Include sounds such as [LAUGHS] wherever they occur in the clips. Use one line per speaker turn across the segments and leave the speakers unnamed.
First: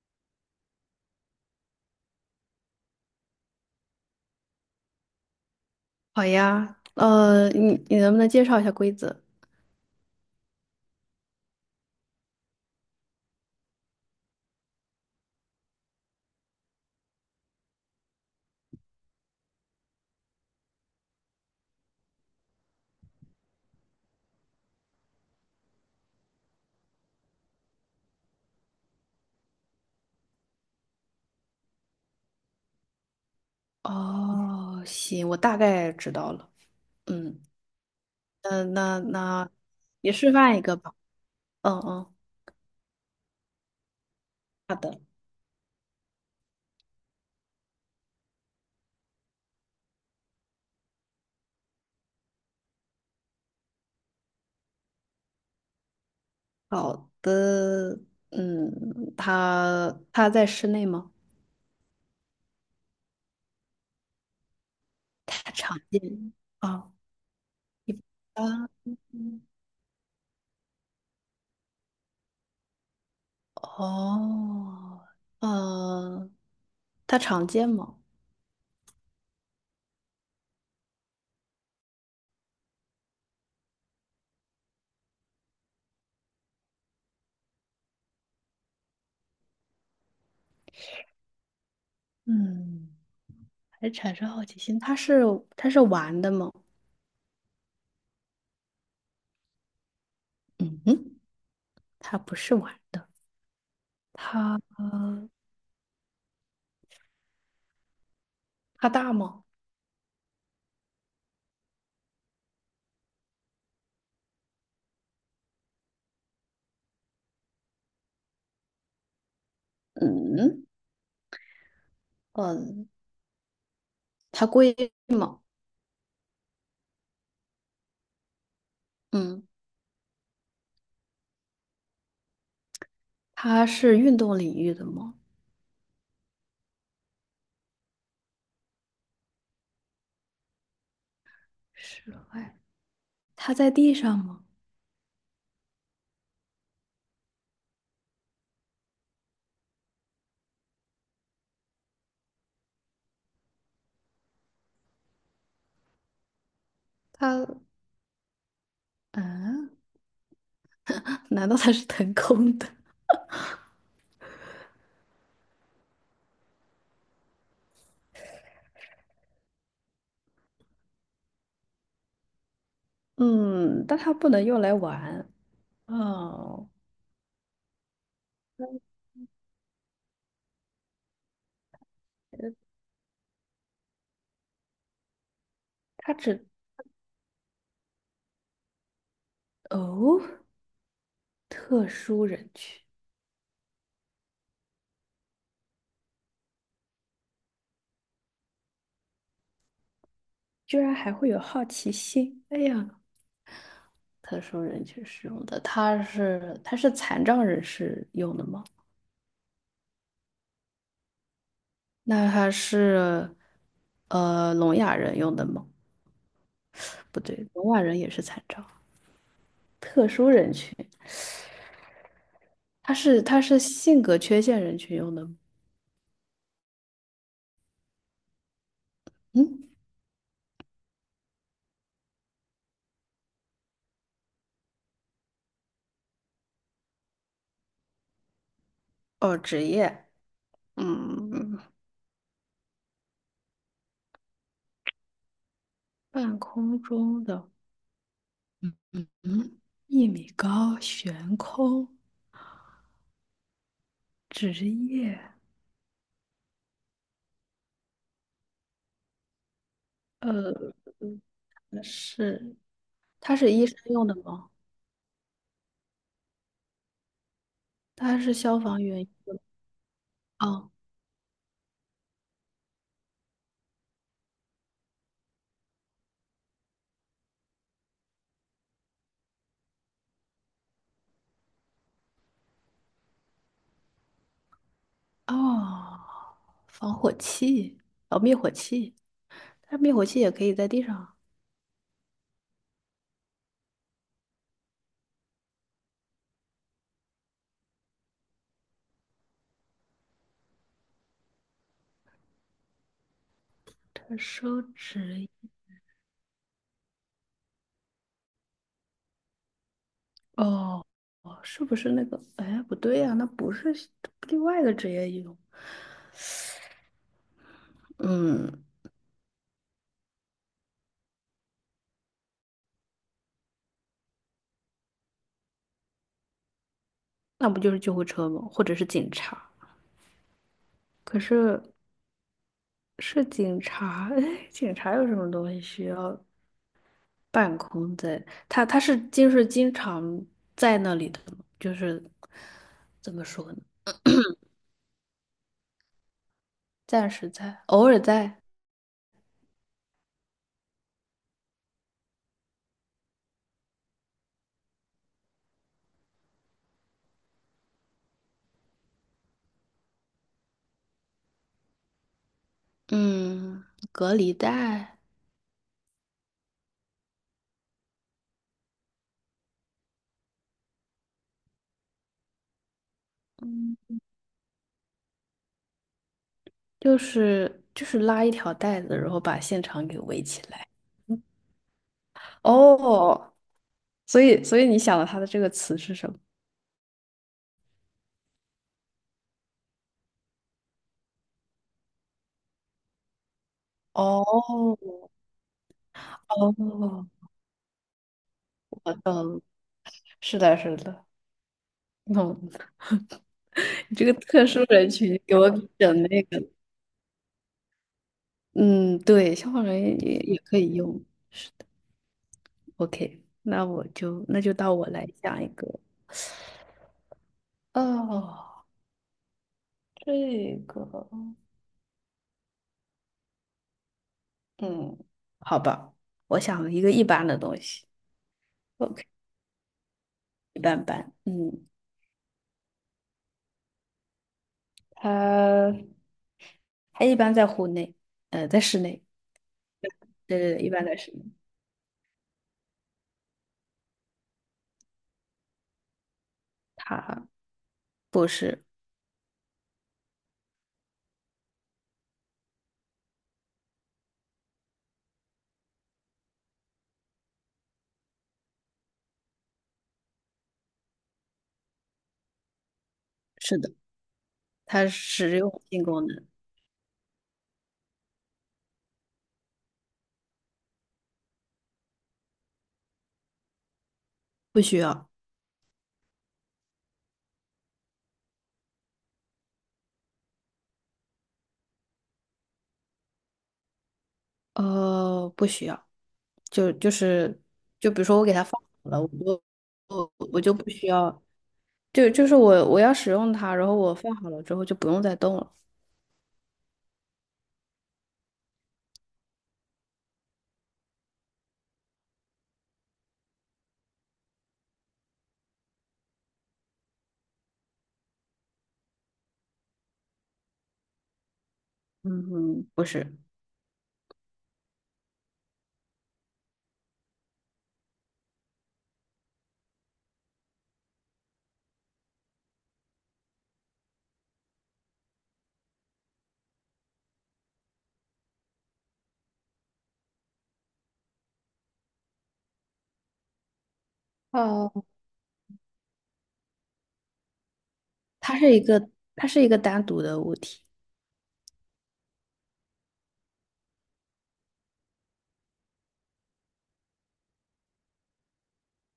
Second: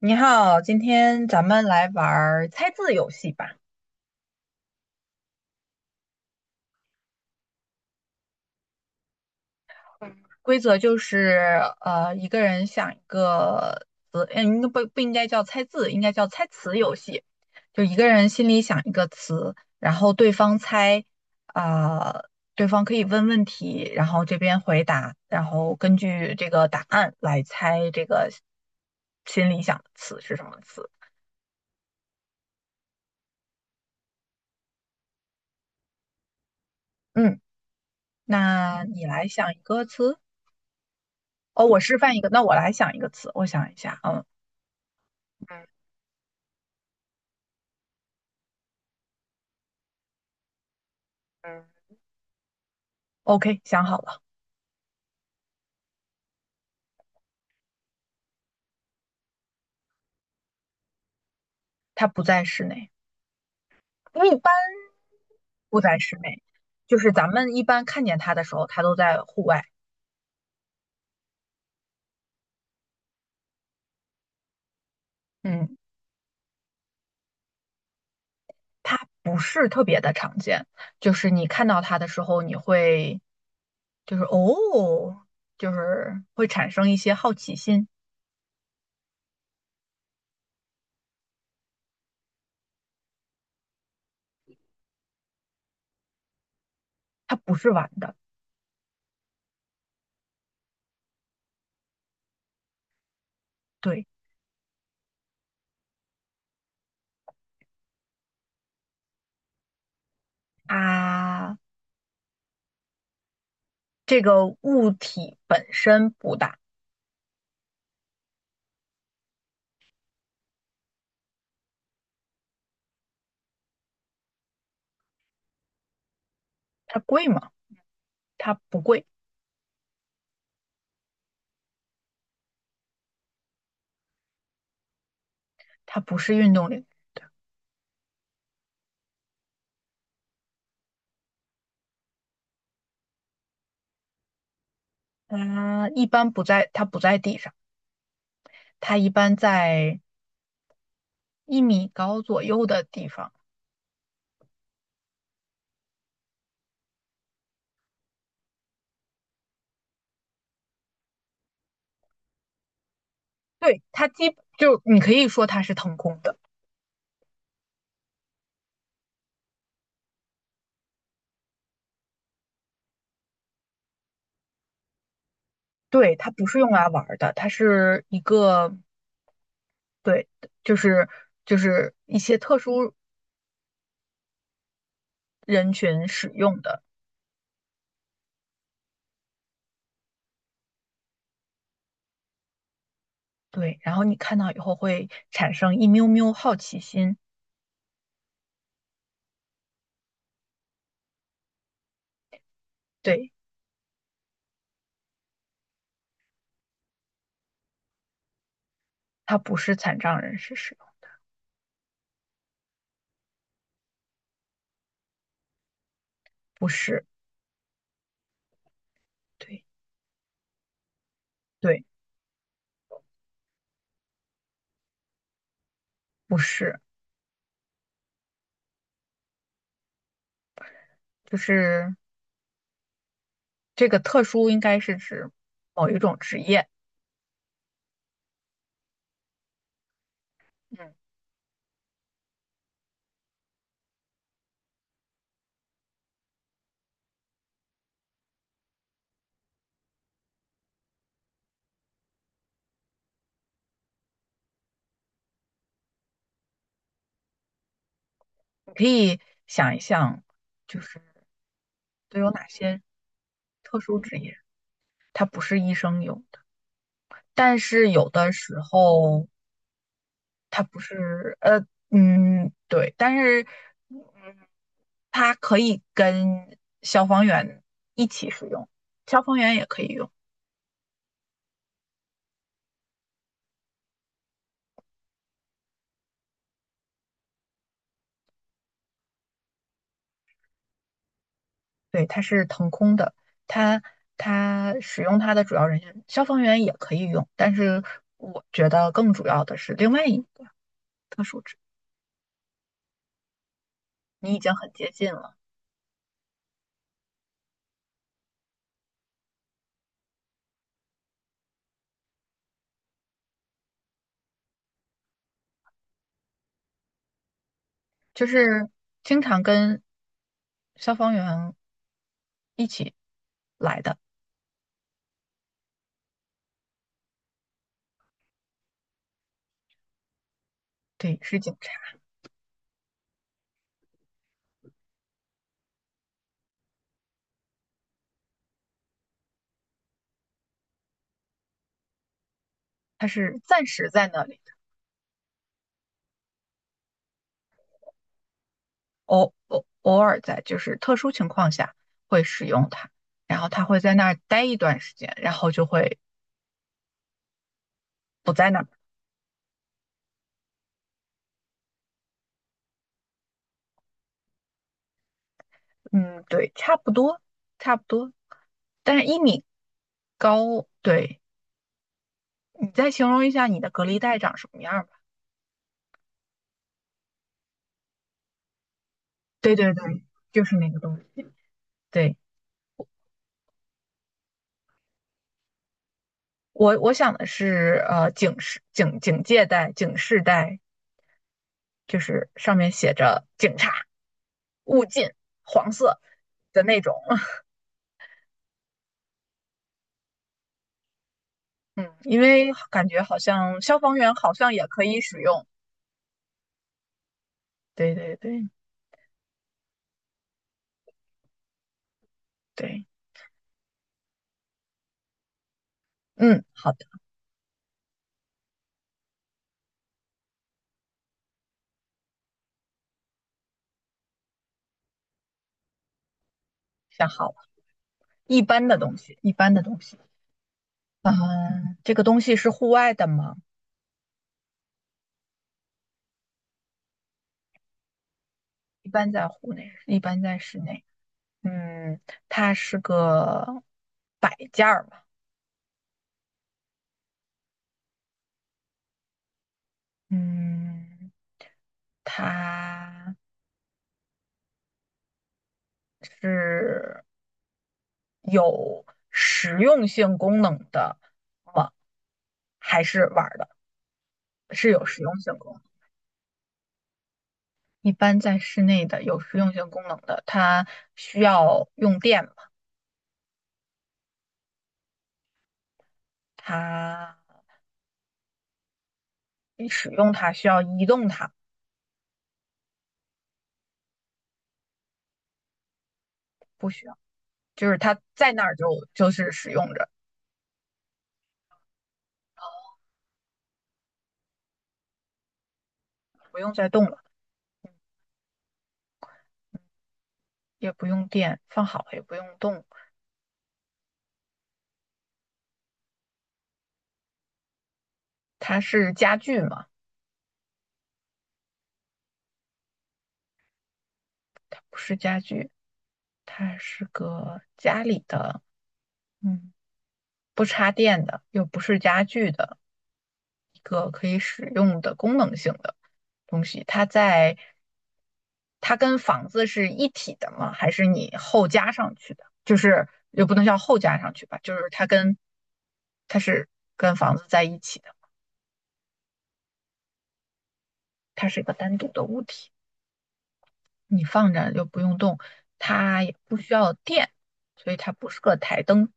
你好，今天咱们来玩儿猜字游戏吧。
好呀，你能不能介绍一下规则？
规则就是，一个人想一个词，嗯，应该不应该叫猜字，应该叫猜词游戏。就一个人心里想一个词，然后对方猜，啊、对方可以问问题，然后这边回答，然后根据这个答案来猜这个心里想的词是什么词。
哦，行，我大概知道了。
嗯，
嗯，那
那
那
你来想
那
一个
你
词。
示范一个吧。
哦，
嗯
我示
嗯，
范一个，那我来想一个词，我想一下，嗯。
好的，
嗯嗯 OK，想好了，
好的。嗯，他在室内吗？
它不在室内，因为一般
他常
不在
见
室内，
啊，
就是咱们一般
一
看见它的时候，
般
它都在户外。
哦，
嗯，
嗯，他常见吗？
它不是特别的常见，就是你看到它的时候，你会就是哦，就是会产生一些好奇心。
嗯，还产生好奇心。他是玩的吗？
它不是玩的，
嗯哼，它不是玩的。
对，
它它大吗？
啊，这个物体本身不大，
嗯嗯，它贵吗？
它贵吗？它不贵，
嗯，它是运动领域的吗？
它不是运动领域，
室外，它在地上吗？
它一般不在，它不在地上。它一般在一米高左右的地方。
它嗯，难道它是腾空的？
对，就你可以说它是腾空的，
嗯，但它不能用来玩，
对，它不是
哦
用来玩儿的，它是一个对，就是就是一些特殊人群
它
使
只
用的。
哦，特殊人群。
对，然后你看到以后会产生一喵喵好奇心。
居然还会有好奇心。哎呀，
对，
特殊人群使用的，它是残障人士用的吗？
它不是残障人士使用，
那他是聋哑人用的吗？
不是，
不对，聋哑人也是残障，
对
特殊人群。
对，
他是性格缺陷人群用的吗？
不是，
嗯，
就是这个特殊应该是指某一种职业。
哦，职业，
嗯。
嗯，半空中的，嗯，一米高悬空，职业，
你可以想一想，
呃，
就是都有哪
是
些
他是医生
特殊
用的
职业，
吗？
它不是医生有的，但是有
他
的
是
时
消防员。
候它
哦
不是，对，但是，嗯，它可以跟消防员一起使用，消防员也可以用，
哦，防火器，哦，灭火器，但是灭火器也可以在地上。
对，它是腾空的，它它使用它的主要人员，消防员也可以用，但是我觉得更主要的是另外一个特殊职业你已经
收
很接近
职
了。
哦哦，是不是那个？哎，不对呀、那不是另外一个职业一种。
就
嗯，
是经常跟消防员一起来的，
那不就是救护车吗？或者是警察？
对，
可
是警
是
察，
是警察，[LAUGHS] 哎，警察有什么东西需要办公在？他是就是经常在那里的吗？就是
他
怎么
是
说呢？
暂时在那里的，
暂时在，偶尔在，
偶尔在就是特殊情况下会使用它，然后他会在那儿待一段时间，然后就会不在那儿。
嗯，隔离带，
嗯，对，差不多，差不多，但是一米高，对，你再形容一下你的隔离带长什么样吧？
就是拉一条带子，然后把
对
现
对
场给
对，
围起
就是
来。
那个东西，对。
哦，所以你想的他的这个词是什么？
我想的是，警戒带、警示带，就是上面写着“警察
哦
勿近”黄色的那种。
哦，
[LAUGHS]
我懂，是的，是的，
嗯，因
哦，
为感觉好像消
[LAUGHS]
防
你这个
员好
特
像
殊
也可
人
以使
群给
用。
我整那个，
对对对
嗯，对，消防员也可以用。
对，
OK，那我就那就到我来讲一个，
嗯，好的，
哦，这个，嗯，好吧？我想了一个一
想好
般
了。
的东西
一般的东
，OK，
西，一般的东西。
一般般。嗯，
嗯，这个东西是户外的吗？
他他一般在户内，在室
一
内。
般在户内，一般在
对对
室
对，一
内。
般的使用
嗯，它是个摆件儿嘛。
它不是，
嗯，它。是有实用性功能的吗？还是玩儿的？
是的，
是有
它
实用性
实
功
用
能。
性功能
一般在室内的有实用性功能的，它需要用电嘛？
不需要，
它你使用它需要移动它，
不需要，
不
就
需
就
要，
是
就是
就比
它
如说我
在
给
那
它放
儿就
好了，我
就是
就
使用着，
我我就不需要，就是我要使用它，然后我放好了之后就不用再动了。
不用再动了，也不用电，放好了也不用动。它是家具吗？
嗯哼，不是，
不是家具，它是个家里的，嗯。不插电的，又不是家具的一个可以使用的功能性的东西。它在它跟房子是一体的吗？还是你后加上去的？就是又不能叫后加上去吧，就是
哦，
它跟它是跟房子在一起的，
它是一个它是一个单独的物体，
它是一个单独的物体，你放着又不用动，它也不需要电，所以它不是个台灯。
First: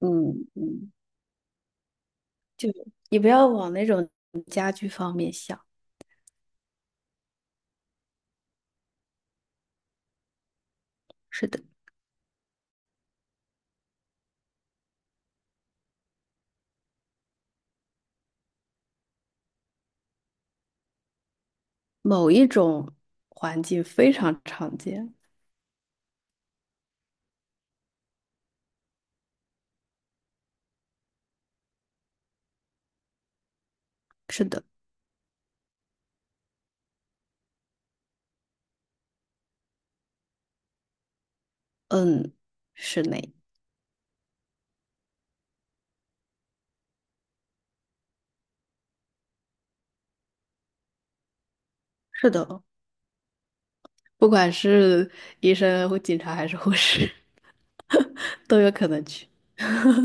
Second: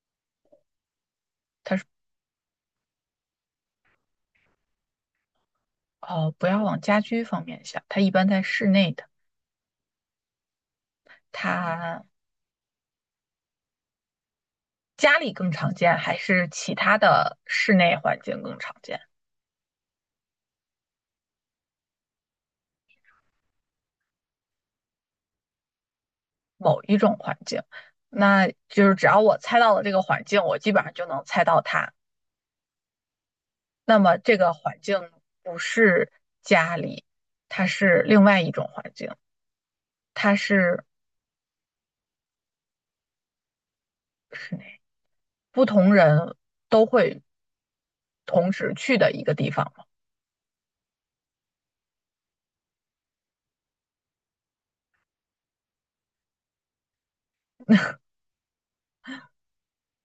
嗯嗯，就你不要往那种家居方面想，
哦，不要往家居方面想，它一般在室内的，
是的，
它家里更常见，还是其他的室内环境更常见？
某一种环境非常常见。
某一种环境，那就是只要我猜到了这个环境，我基本上就能猜到它。那么这
是
个
的，
环境不是家里，它是另外一种环境，它是
嗯，室内，
室内，不同人都会同时去的一个地方嘛，
是的，不管是医生或警察还是护士，[LAUGHS] 都有可能去。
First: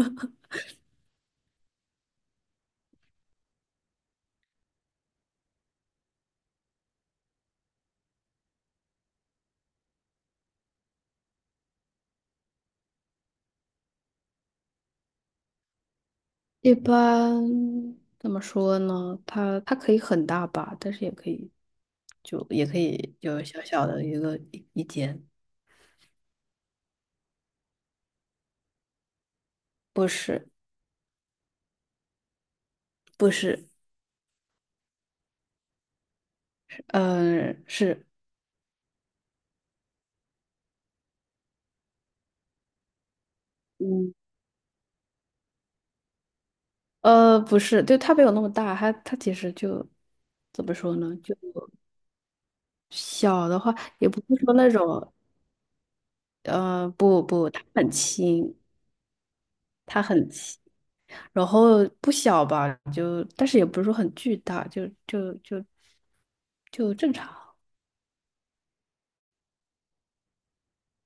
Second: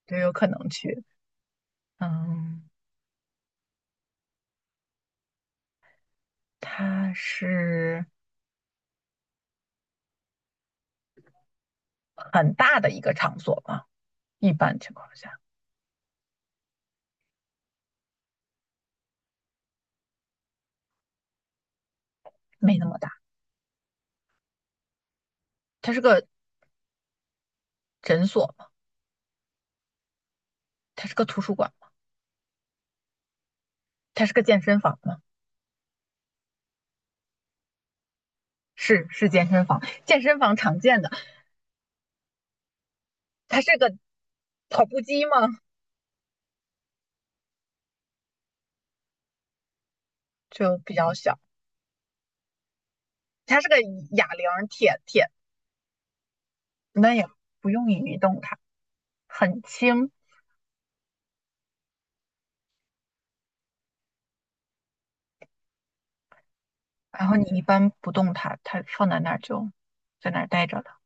就有可能去。嗯，它是很大的一个场所嘛，一般情况下
一般怎么说呢？它它可以很大吧，但是也可以，就也
没
可
那么大，
以有小小的一个一间。
它是个诊所。
不是，
它是个图书馆吗？
不是，
它是个健身房吗？
嗯、是，
是是健身房，健身房常见的。它是个
嗯，
跑步机吗？
不是，就它没有那么大，它它其实就怎么
就比
说
较
呢？就
小。
小的
它是
话，
个
也不
哑
是
铃，
说那
铁
种，
铁，
呃，
那
不
也
不，它
不
很
用移动
轻，
它，很
它
轻。
很细，然后不小吧，就但是也不是说很巨大，就就正
然后你
常。
一般不动它，它放在那儿就在那儿待着了。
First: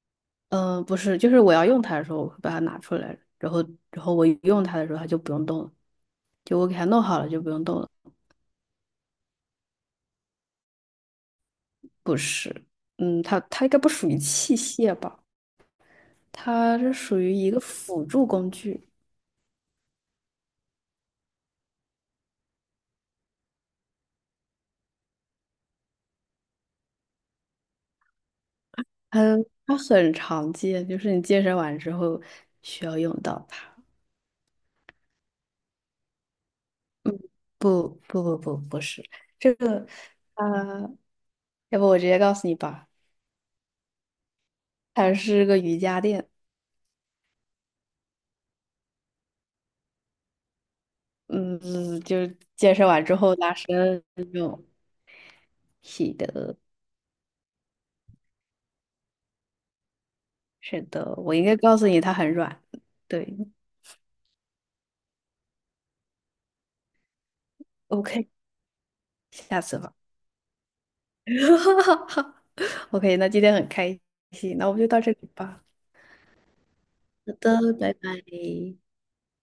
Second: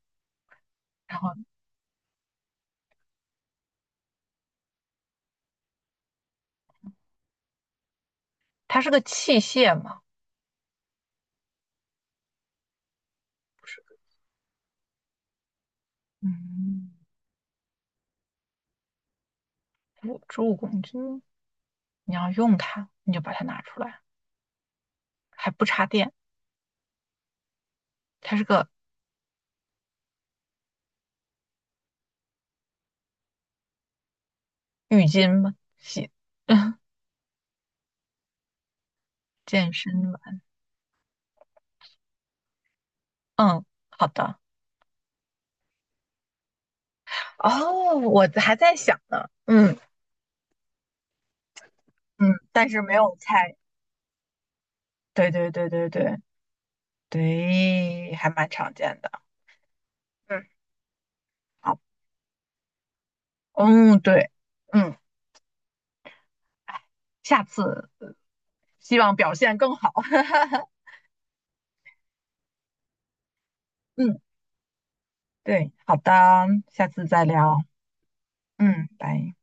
嗯、不是，
然
就
后
是我要用它的时候，我会把它拿出来，然后然后我用它的时候，它就不用动了，就我给它弄好了就不用动了。
它是个器械吗？
不是，嗯，它它
不
应该
是，
不属于器械吧？它
嗯，
是属于一个辅助工具，
辅助工具。你要用它，你就把它拿出来，还不插电。它是个
它它很常见，就是你健身完之后需要用到它。
浴巾吗？洗 [LAUGHS]
不是这
健
个，
身吧，
呃，要不我直接告诉你吧，
嗯，好的。
它是个瑜伽垫，
哦，我还在想呢，嗯
嗯，就
嗯，
是
但
健
是
身
没
完之
有
后拉
猜。
伸用。
对对对对
是
对
的，
对，还蛮常见的。嗯，
是的，我应该告
好，
诉你它很软。对
嗯对，嗯，哎，下次
，OK，
希望表现
下
更
次
好。
吧。
[LAUGHS]
[LAUGHS] OK，那今天很开
嗯，
心，那我们就到这里吧。
对，好的，下次再
好
聊。
的，拜拜。
嗯，拜。